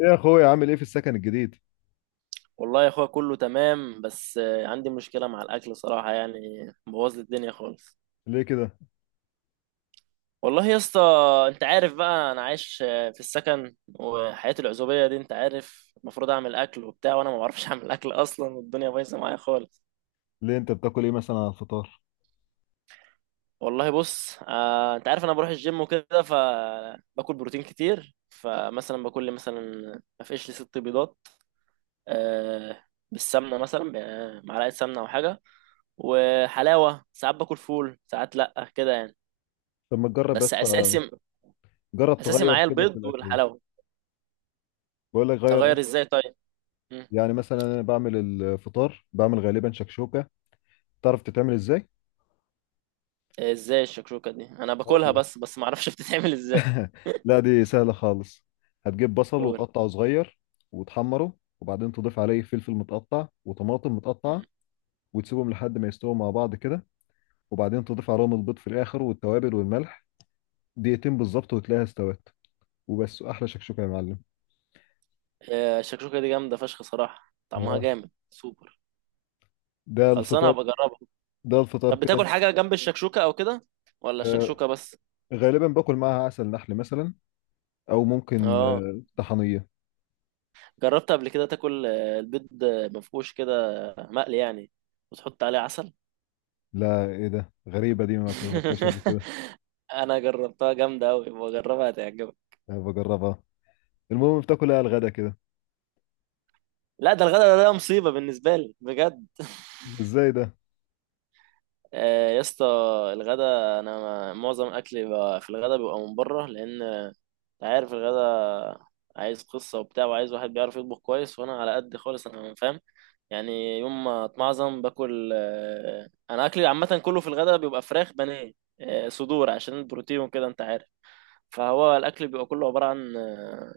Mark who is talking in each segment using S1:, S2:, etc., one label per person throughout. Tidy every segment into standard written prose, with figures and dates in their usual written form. S1: ايه يا اخويا، عامل ايه في السكن الجديد؟
S2: والله يا اخويا كله تمام. بس عندي مشكلة مع الاكل صراحة، يعني بوظ لي الدنيا خالص.
S1: ليه كده؟
S2: والله يا اسطى، انت عارف بقى انا عايش في السكن، وحياة العزوبية دي انت عارف المفروض اعمل اكل وبتاع، وانا ما بعرفش اعمل اكل اصلا، والدنيا بايظة معايا خالص.
S1: ليه انت بتاكل ايه مثلا على الفطار؟
S2: والله بص، انت عارف انا بروح الجيم وكده، فباكل بروتين كتير، فمثلا باكل لي مثلا ما فيش لي ست بيضات آه، بالسمنة، مثلا معلقة سمنة او حاجة وحلاوة. ساعات باكل فول، ساعات لأ كده يعني.
S1: طب ما تجرب يا
S2: بس
S1: اسطى،
S2: اساسي،
S1: جرب
S2: اساسي
S1: تغير
S2: معايا
S1: كده في
S2: البيض
S1: الاكل ده.
S2: والحلاوه.
S1: بقول لك غير أكل.
S2: اغير ازاي طيب؟ مم.
S1: يعني مثلا انا بعمل الفطار، بعمل غالبا شكشوكه. تعرف تتعمل ازاي؟
S2: ازاي الشكشوكه دي؟ انا باكلها
S1: هقول لك.
S2: بس، ما اعرفش بتتعمل ازاي.
S1: لا دي سهله خالص. هتجيب بصل
S2: قول.
S1: وتقطعه صغير وتحمره، وبعدين تضيف عليه فلفل متقطع وطماطم
S2: مم.
S1: متقطعه، وتسيبهم لحد ما يستووا مع بعض كده، وبعدين تضيف عليهم البيض في الاخر والتوابل والملح. دقيقتين بالظبط وتلاقيها استوت، وبس احلى شكشوكه يا معلم.
S2: الشكشوكه دي جامده فشخ صراحه، طعمها
S1: آه.
S2: جامد سوبر.
S1: ده
S2: خلصانه،
S1: الفطار
S2: هبقى اجربها.
S1: ده الفطار
S2: طب
S1: كده.
S2: بتاكل حاجه جنب الشكشوكه او كده، ولا
S1: آه،
S2: الشكشوكه بس؟
S1: غالبا باكل معاها عسل نحل مثلا، او ممكن
S2: اه،
S1: طحنيه.
S2: جربت قبل كده تاكل البيض مفقوش كده، مقلي يعني، وتحط عليه عسل؟
S1: لا، ايه ده؟ غريبه دي، ما جربتهاش قبل كده.
S2: انا جربتها جامده قوي، بجربها هتعجبك.
S1: بجربها. المهم بتاكلها على الغدا كده؟
S2: لا ده الغدا، ده مصيبة بالنسبة لي بجد.
S1: ازاي ده؟
S2: يا اسطى، الغدا، انا معظم اكلي بقى في الغدا بيبقى من بره، لان انت عارف الغدا عايز قصة وبتاع، وعايز واحد بيعرف يطبخ كويس، وانا على قد خالص انا، فاهم؟ يعني يوم ما اتمعظم باكل، انا اكلي عامة كله في الغدا بيبقى فراخ بانيه، صدور عشان البروتين وكده انت عارف. فهو الاكل بيبقى كله عبارة عن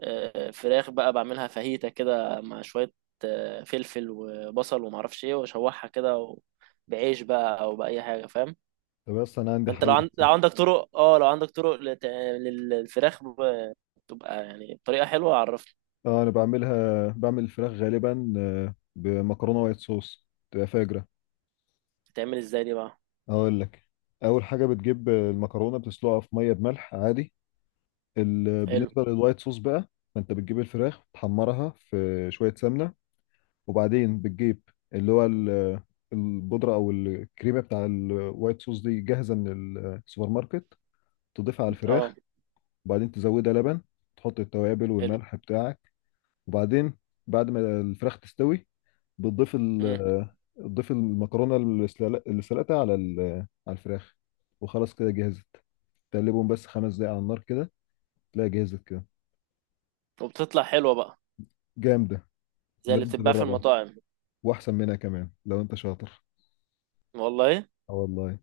S2: فراخ بقى، بعملها فاهيتا كده مع شوية فلفل وبصل ومعرفش ايه، واشوحها كده بعيش بقى او بأي حاجة، فاهم؟
S1: طب بس انا عندي
S2: فانت
S1: حل احسن.
S2: لو عندك طرق، اه لو عندك طرق للفراخ تبقى يعني بطريقة حلوة عرفني.
S1: اه، انا بعملها، بعمل الفراخ غالبا بمكرونه وايت صوص، تبقى فاجره.
S2: بتتعمل ازاي دي بقى؟
S1: اقول لك. اول حاجه بتجيب المكرونه، بتسلقها في ميه بملح عادي.
S2: حلو.
S1: بالنسبه للوايت صوص بقى، فانت بتجيب الفراخ تحمرها في شويه سمنه، وبعدين بتجيب اللي هو البودرة أو الكريمة بتاع الوايت صوص دي جاهزة من السوبر ماركت، تضيفها على
S2: اه
S1: الفراخ. وبعدين تزودها لبن، تحط التوابل
S2: حلو.
S1: والملح بتاعك. وبعدين بعد ما الفراخ تستوي بتضيف
S2: مم.
S1: ال تضيف المكرونة اللي سلقتها على الفراخ، وخلاص كده جهزت. تقلبهم بس 5 دقايق على النار كده، تلاقي جهزت كده.
S2: وبتطلع حلوة بقى؟
S1: جامدة.
S2: زي اللي
S1: لازم
S2: بتتباع في
S1: تجربها،
S2: المطاعم.
S1: وأحسن منها كمان لو أنت شاطر.
S2: والله.
S1: اه والله.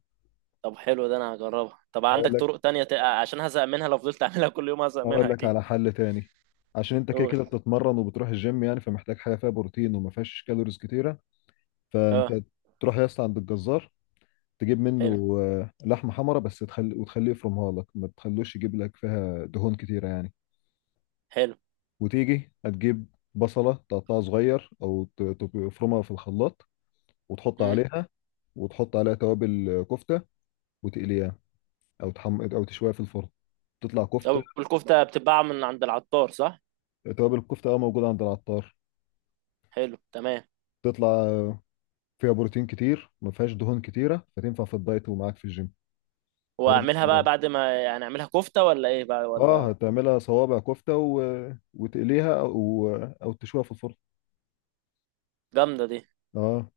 S2: طب حلو، ده انا هجربها. طب
S1: أقول
S2: عندك
S1: لك
S2: طرق تانية عشان هزهق منها، لو فضلت اعملها كل يوم هزهق
S1: اقول
S2: منها
S1: لك
S2: اكيد.
S1: على حل تاني. عشان انت كده
S2: قول.
S1: كده بتتمرن وبتروح الجيم يعني، فمحتاج حاجه فيها بروتين وما فيهاش كالوريز كتيره. فانت
S2: اه.
S1: تروح يا اسطى عند الجزار، تجيب
S2: حلو.
S1: منه لحمه حمرا، بس تخلي وتخليه يفرمها لك، ما تخلوش يجيب لك فيها دهون كتيره يعني.
S2: حلو.
S1: وتيجي هتجيب بصله، تقطعها صغير او تفرمها في الخلاط، وتحط
S2: مم.
S1: عليها، توابل كفته، وتقليها او تشويها في الفرن، تطلع كفته.
S2: طب الكفتة بتتباع من عند العطار صح؟
S1: توابل الكفته اه موجوده عند العطار.
S2: حلو تمام.
S1: تطلع فيها بروتين كتير، ما فيهاش دهون كتيره، فتنفع في الدايت ومعاك في الجيم. لازم
S2: واعملها بقى
S1: تجربها.
S2: بعد ما، يعني اعملها كفتة ولا ايه بقى،
S1: اه،
S2: ولا؟
S1: هتعملها صوابع كفته وتقليها، او تشويها في الفرن.
S2: جامدة دي.
S1: اه،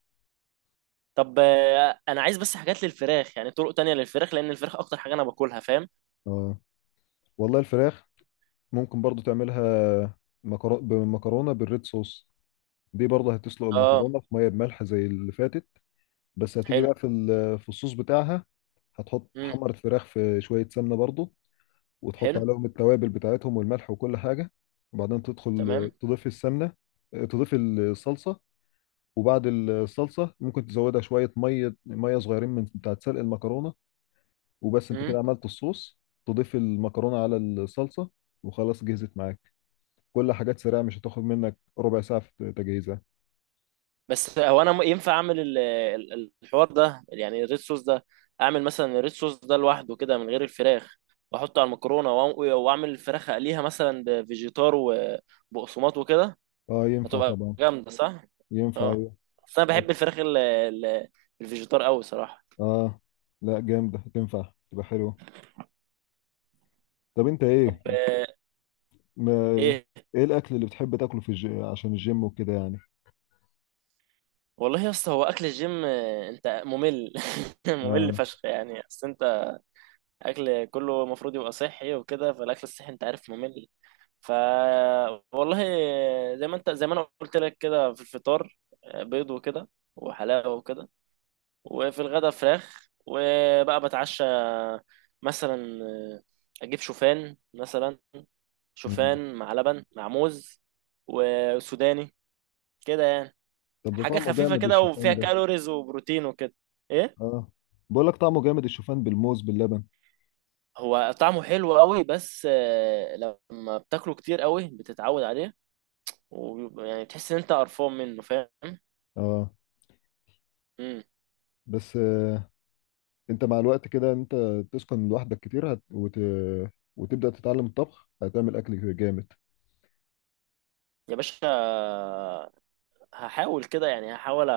S2: طب انا عايز بس حاجات للفراخ، يعني طرق تانية للفراخ، لان الفراخ اكتر حاجة انا باكلها، فاهم؟
S1: اه، والله الفراخ ممكن برضو تعملها بمكرونه بالريد صوص. دي برضه هتسلق
S2: اه.
S1: المكرونه في ميه بملح زي اللي فاتت. بس هتيجي
S2: حلو.
S1: بقى في الصوص بتاعها. هتحط
S2: امم.
S1: تحمر الفراخ في شويه سمنه برضه، وتحط
S2: حلو
S1: عليهم التوابل بتاعتهم والملح وكل حاجه، وبعدين تدخل
S2: تمام.
S1: تضيف السمنه، تضيف الصلصه. وبعد الصلصه ممكن تزودها شويه ميه ميه صغيرين من بتاعه سلق المكرونه، وبس انت كده
S2: امم.
S1: عملت الصوص. تضيف المكرونه على الصلصه، وخلاص جهزت معاك. كل حاجات سريعه، مش هتاخد منك ربع ساعه في تجهيزها.
S2: بس هو انا ينفع اعمل الحوار ده، يعني الريد صوص ده؟ اعمل مثلا الريد صوص ده لوحده كده من غير الفراخ، واحطه على المكرونة، واعمل الفراخ اقليها مثلا بفيجيتار وبقسماط وكده.
S1: اه، ينفع
S2: هتبقى
S1: طبعا.
S2: جامدة صح؟
S1: ينفع
S2: اه.
S1: ايوه.
S2: بس انا
S1: بس
S2: بحب الفراخ الفيجيتار قوي صراحة.
S1: اه، لا، جامده، تنفع تبقى حلوه. طب انت
S2: طب
S1: ايه؟ ما
S2: ايه.
S1: ايه الاكل اللي بتحب تاكله عشان الجيم وكده يعني.
S2: والله يا اسطى، هو اكل الجيم انت ممل، ممل
S1: اه.
S2: فشخ يعني، بس انت اكل كله المفروض يبقى صحي وكده، فالاكل الصحي انت عارف ممل. ف، والله زي ما انت، زي ما انا قلت لك كده، في الفطار بيض وكده وحلاوة وكده، وفي الغدا فراخ، وبقى بتعشى مثلا آه، اجيب شوفان مثلا،
S1: مم.
S2: شوفان مع لبن مع موز وسوداني، كده يعني.
S1: طب ده
S2: حاجة
S1: طعمه
S2: خفيفة
S1: جامد
S2: كده،
S1: الشوفان
S2: وفيها
S1: ده.
S2: كالوريز وبروتين وكده. ايه.
S1: اه، بقول لك طعمه جامد الشوفان بالموز باللبن.
S2: هو طعمه حلو قوي، بس لما بتاكله كتير قوي بتتعود عليه، وبيبقى، يعني بتحس ان انت قرفان منه، فاهم؟
S1: اه،
S2: امم.
S1: بس انت مع الوقت كده، انت تسكن لوحدك كتير، وتبدا تتعلم الطبخ، هتعمل اكل جامد.
S2: يا باشا هحاول كده يعني، هحاول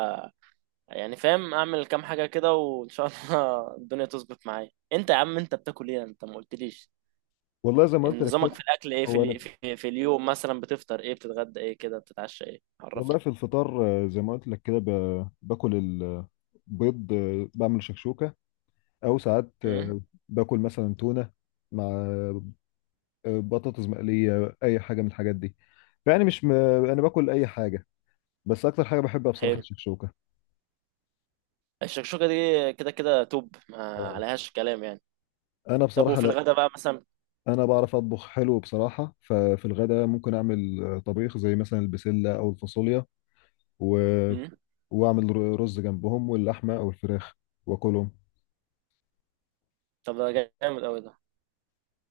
S2: يعني، فاهم اعمل كام حاجه كده، وان شاء الله الدنيا تظبط معايا. انت يا عم، انت بتاكل ايه؟ انت ما قلتليش
S1: والله زي ما
S2: إن
S1: قلت لك
S2: نظامك في
S1: كده.
S2: الاكل ايه.
S1: هو انا في...
S2: في اليوم مثلا بتفطر ايه، بتتغدى ايه كده، بتتعشى ايه،
S1: والله
S2: عرفني.
S1: في الفطار زي ما قلت لك كده، باكل البيض، بعمل شكشوكه. او ساعات
S2: امم.
S1: باكل مثلا تونه مع بطاطس مقليه، اي حاجه من الحاجات دي. فيعني مش انا باكل اي حاجه، بس اكتر حاجه بحبها بصراحه
S2: حلو.
S1: الشكشوكه.
S2: الشكشوكه دي كده كده توب، ما
S1: آه.
S2: عليهاش كلام يعني.
S1: انا
S2: طب
S1: بصراحه،
S2: وفي
S1: لا.
S2: الغدا بقى مثلا؟
S1: انا بعرف اطبخ حلو بصراحه، ففي الغداء ممكن اعمل طبيخ زي مثلا البسله او الفاصوليا، و...
S2: امم.
S1: واعمل رز جنبهم واللحمه او الفراخ واكلهم.
S2: طب ده جامد قوي ده.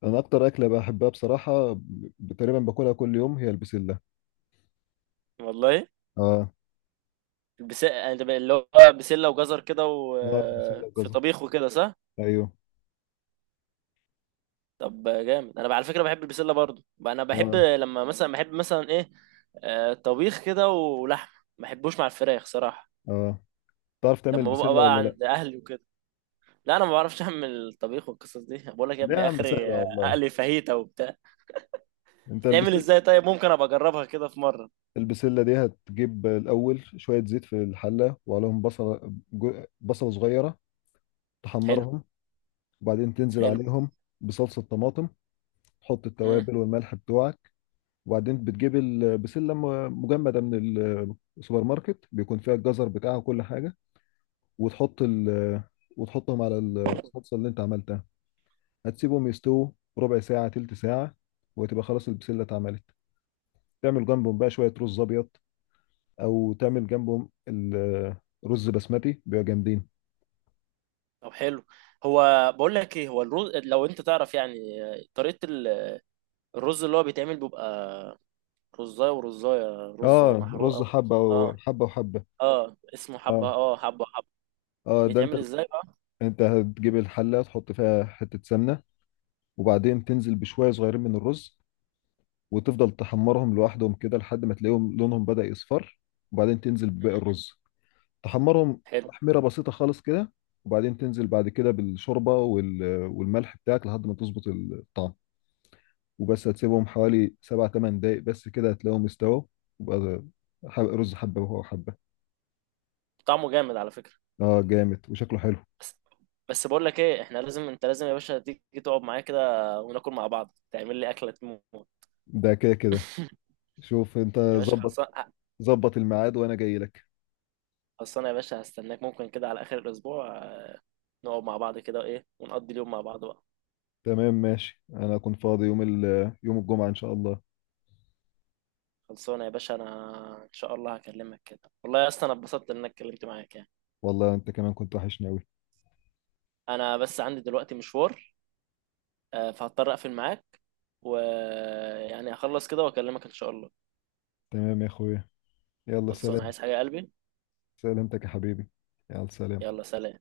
S1: انا اكتر اكله بحبها بصراحه، تقريبا باكلها كل يوم، هي البسله.
S2: والله.
S1: اه.
S2: البس... اللي هو بسله وجزر كده،
S1: اه، بسله
S2: وفي
S1: وجزر،
S2: طبيخ وكده صح؟
S1: ايوه.
S2: طب جامد. انا على فكره بحب البسله برضو. انا بحب
S1: اه،
S2: لما مثلا، بحب مثلا ايه طبيخ كده ولحمه، ما بحبوش مع الفراخ صراحه.
S1: اه، تعرف تعمل
S2: لما ببقى
S1: بسله
S2: بقى اه
S1: ولا لا؟
S2: عند اهلي وكده. لا انا ما بعرفش اعمل الطبيخ والقصص دي، بقول لك يا
S1: لا يا
S2: ابني
S1: عم، سهله
S2: اخري
S1: والله.
S2: اقلي فاهيتا وبتاع.
S1: انت،
S2: بتتعمل
S1: البسله
S2: ازاي طيب؟ ممكن ابقى اجربها كده في مره.
S1: البسله دي هتجيب الاول شويه زيت في الحله، وعليهم بصله صغيره،
S2: حلو.
S1: تحمرهم. وبعدين تنزل
S2: حلو.
S1: عليهم بصلصة طماطم، تحط
S2: امم.
S1: التوابل والملح بتوعك. وبعدين بتجيب بسلة مجمدة من السوبر ماركت، بيكون فيها الجزر بتاعها وكل حاجة، وتحط ال وتحطهم على الصلصة اللي انت عملتها. هتسيبهم يستووا، ربع ساعة تلت ساعة، وتبقى خلاص البسلة اتعملت. تعمل جنبهم بقى شوية رز أبيض، أو تعمل جنبهم رز بسمتي، بيبقى جامدين.
S2: طب حلو. هو بقول لك ايه، هو الرز لو انت تعرف، يعني طريقه الرز اللي هو بيتعمل بيبقى رزايه ورزايه، رزه
S1: اه،
S2: محروقه
S1: رز حبة
S2: اه.
S1: وحبة وحبة.
S2: اه اسمه حبة،
S1: اه،
S2: اه حبة حبة.
S1: اه. ده انت
S2: بيتعمل ازاي بقى؟
S1: انت هتجيب الحله تحط فيها حته سمنه، وبعدين تنزل بشويه صغيرين من الرز، وتفضل تحمرهم لوحدهم كده لحد ما تلاقيهم لونهم بدأ يصفر. وبعدين تنزل بباقي
S2: مم.
S1: الرز، تحمرهم.
S2: حلو.
S1: تحميره بسيطه خالص كده، وبعدين تنزل بعد كده بالشوربه والملح بتاعك لحد ما تظبط الطعم. وبس هتسيبهم حوالي 7 8 دقايق بس كده، هتلاقيهم استووا. وبقى رز حبه وهو حبه.
S2: طعمه جامد على فكرة.
S1: اه، جامد وشكله حلو.
S2: بس، بس بقول لك ايه، احنا لازم، انت لازم يا باشا تيجي تقعد معايا كده، وناكل مع بعض، تعمل لي اكلة تموت.
S1: ده كده كده. شوف، انت
S2: يا باشا
S1: ظبط
S2: خلصان.
S1: ظبط الميعاد وانا جاي لك.
S2: خلصانة يا باشا، هستناك ممكن كده على اخر الاسبوع نقعد مع بعض كده، ايه، ونقضي اليوم مع بعض بقى.
S1: تمام ماشي، انا كنت فاضي يوم الجمعة ان شاء الله.
S2: خلصانة يا باشا، انا ان شاء الله هكلمك كده. والله يا اسطى، انا اتبسطت انك اتكلمت معاك يعني.
S1: والله انت كمان كنت وحشني اوي.
S2: انا بس عندي دلوقتي مشوار، فهضطر اقفل معاك، ويعني هخلص كده واكلمك ان شاء الله.
S1: تمام يا اخويا، يلا
S2: خلصان،
S1: سلام.
S2: عايز حاجة يا قلبي؟
S1: سلامتك يا حبيبي، يلا سلام.
S2: يلا سلام.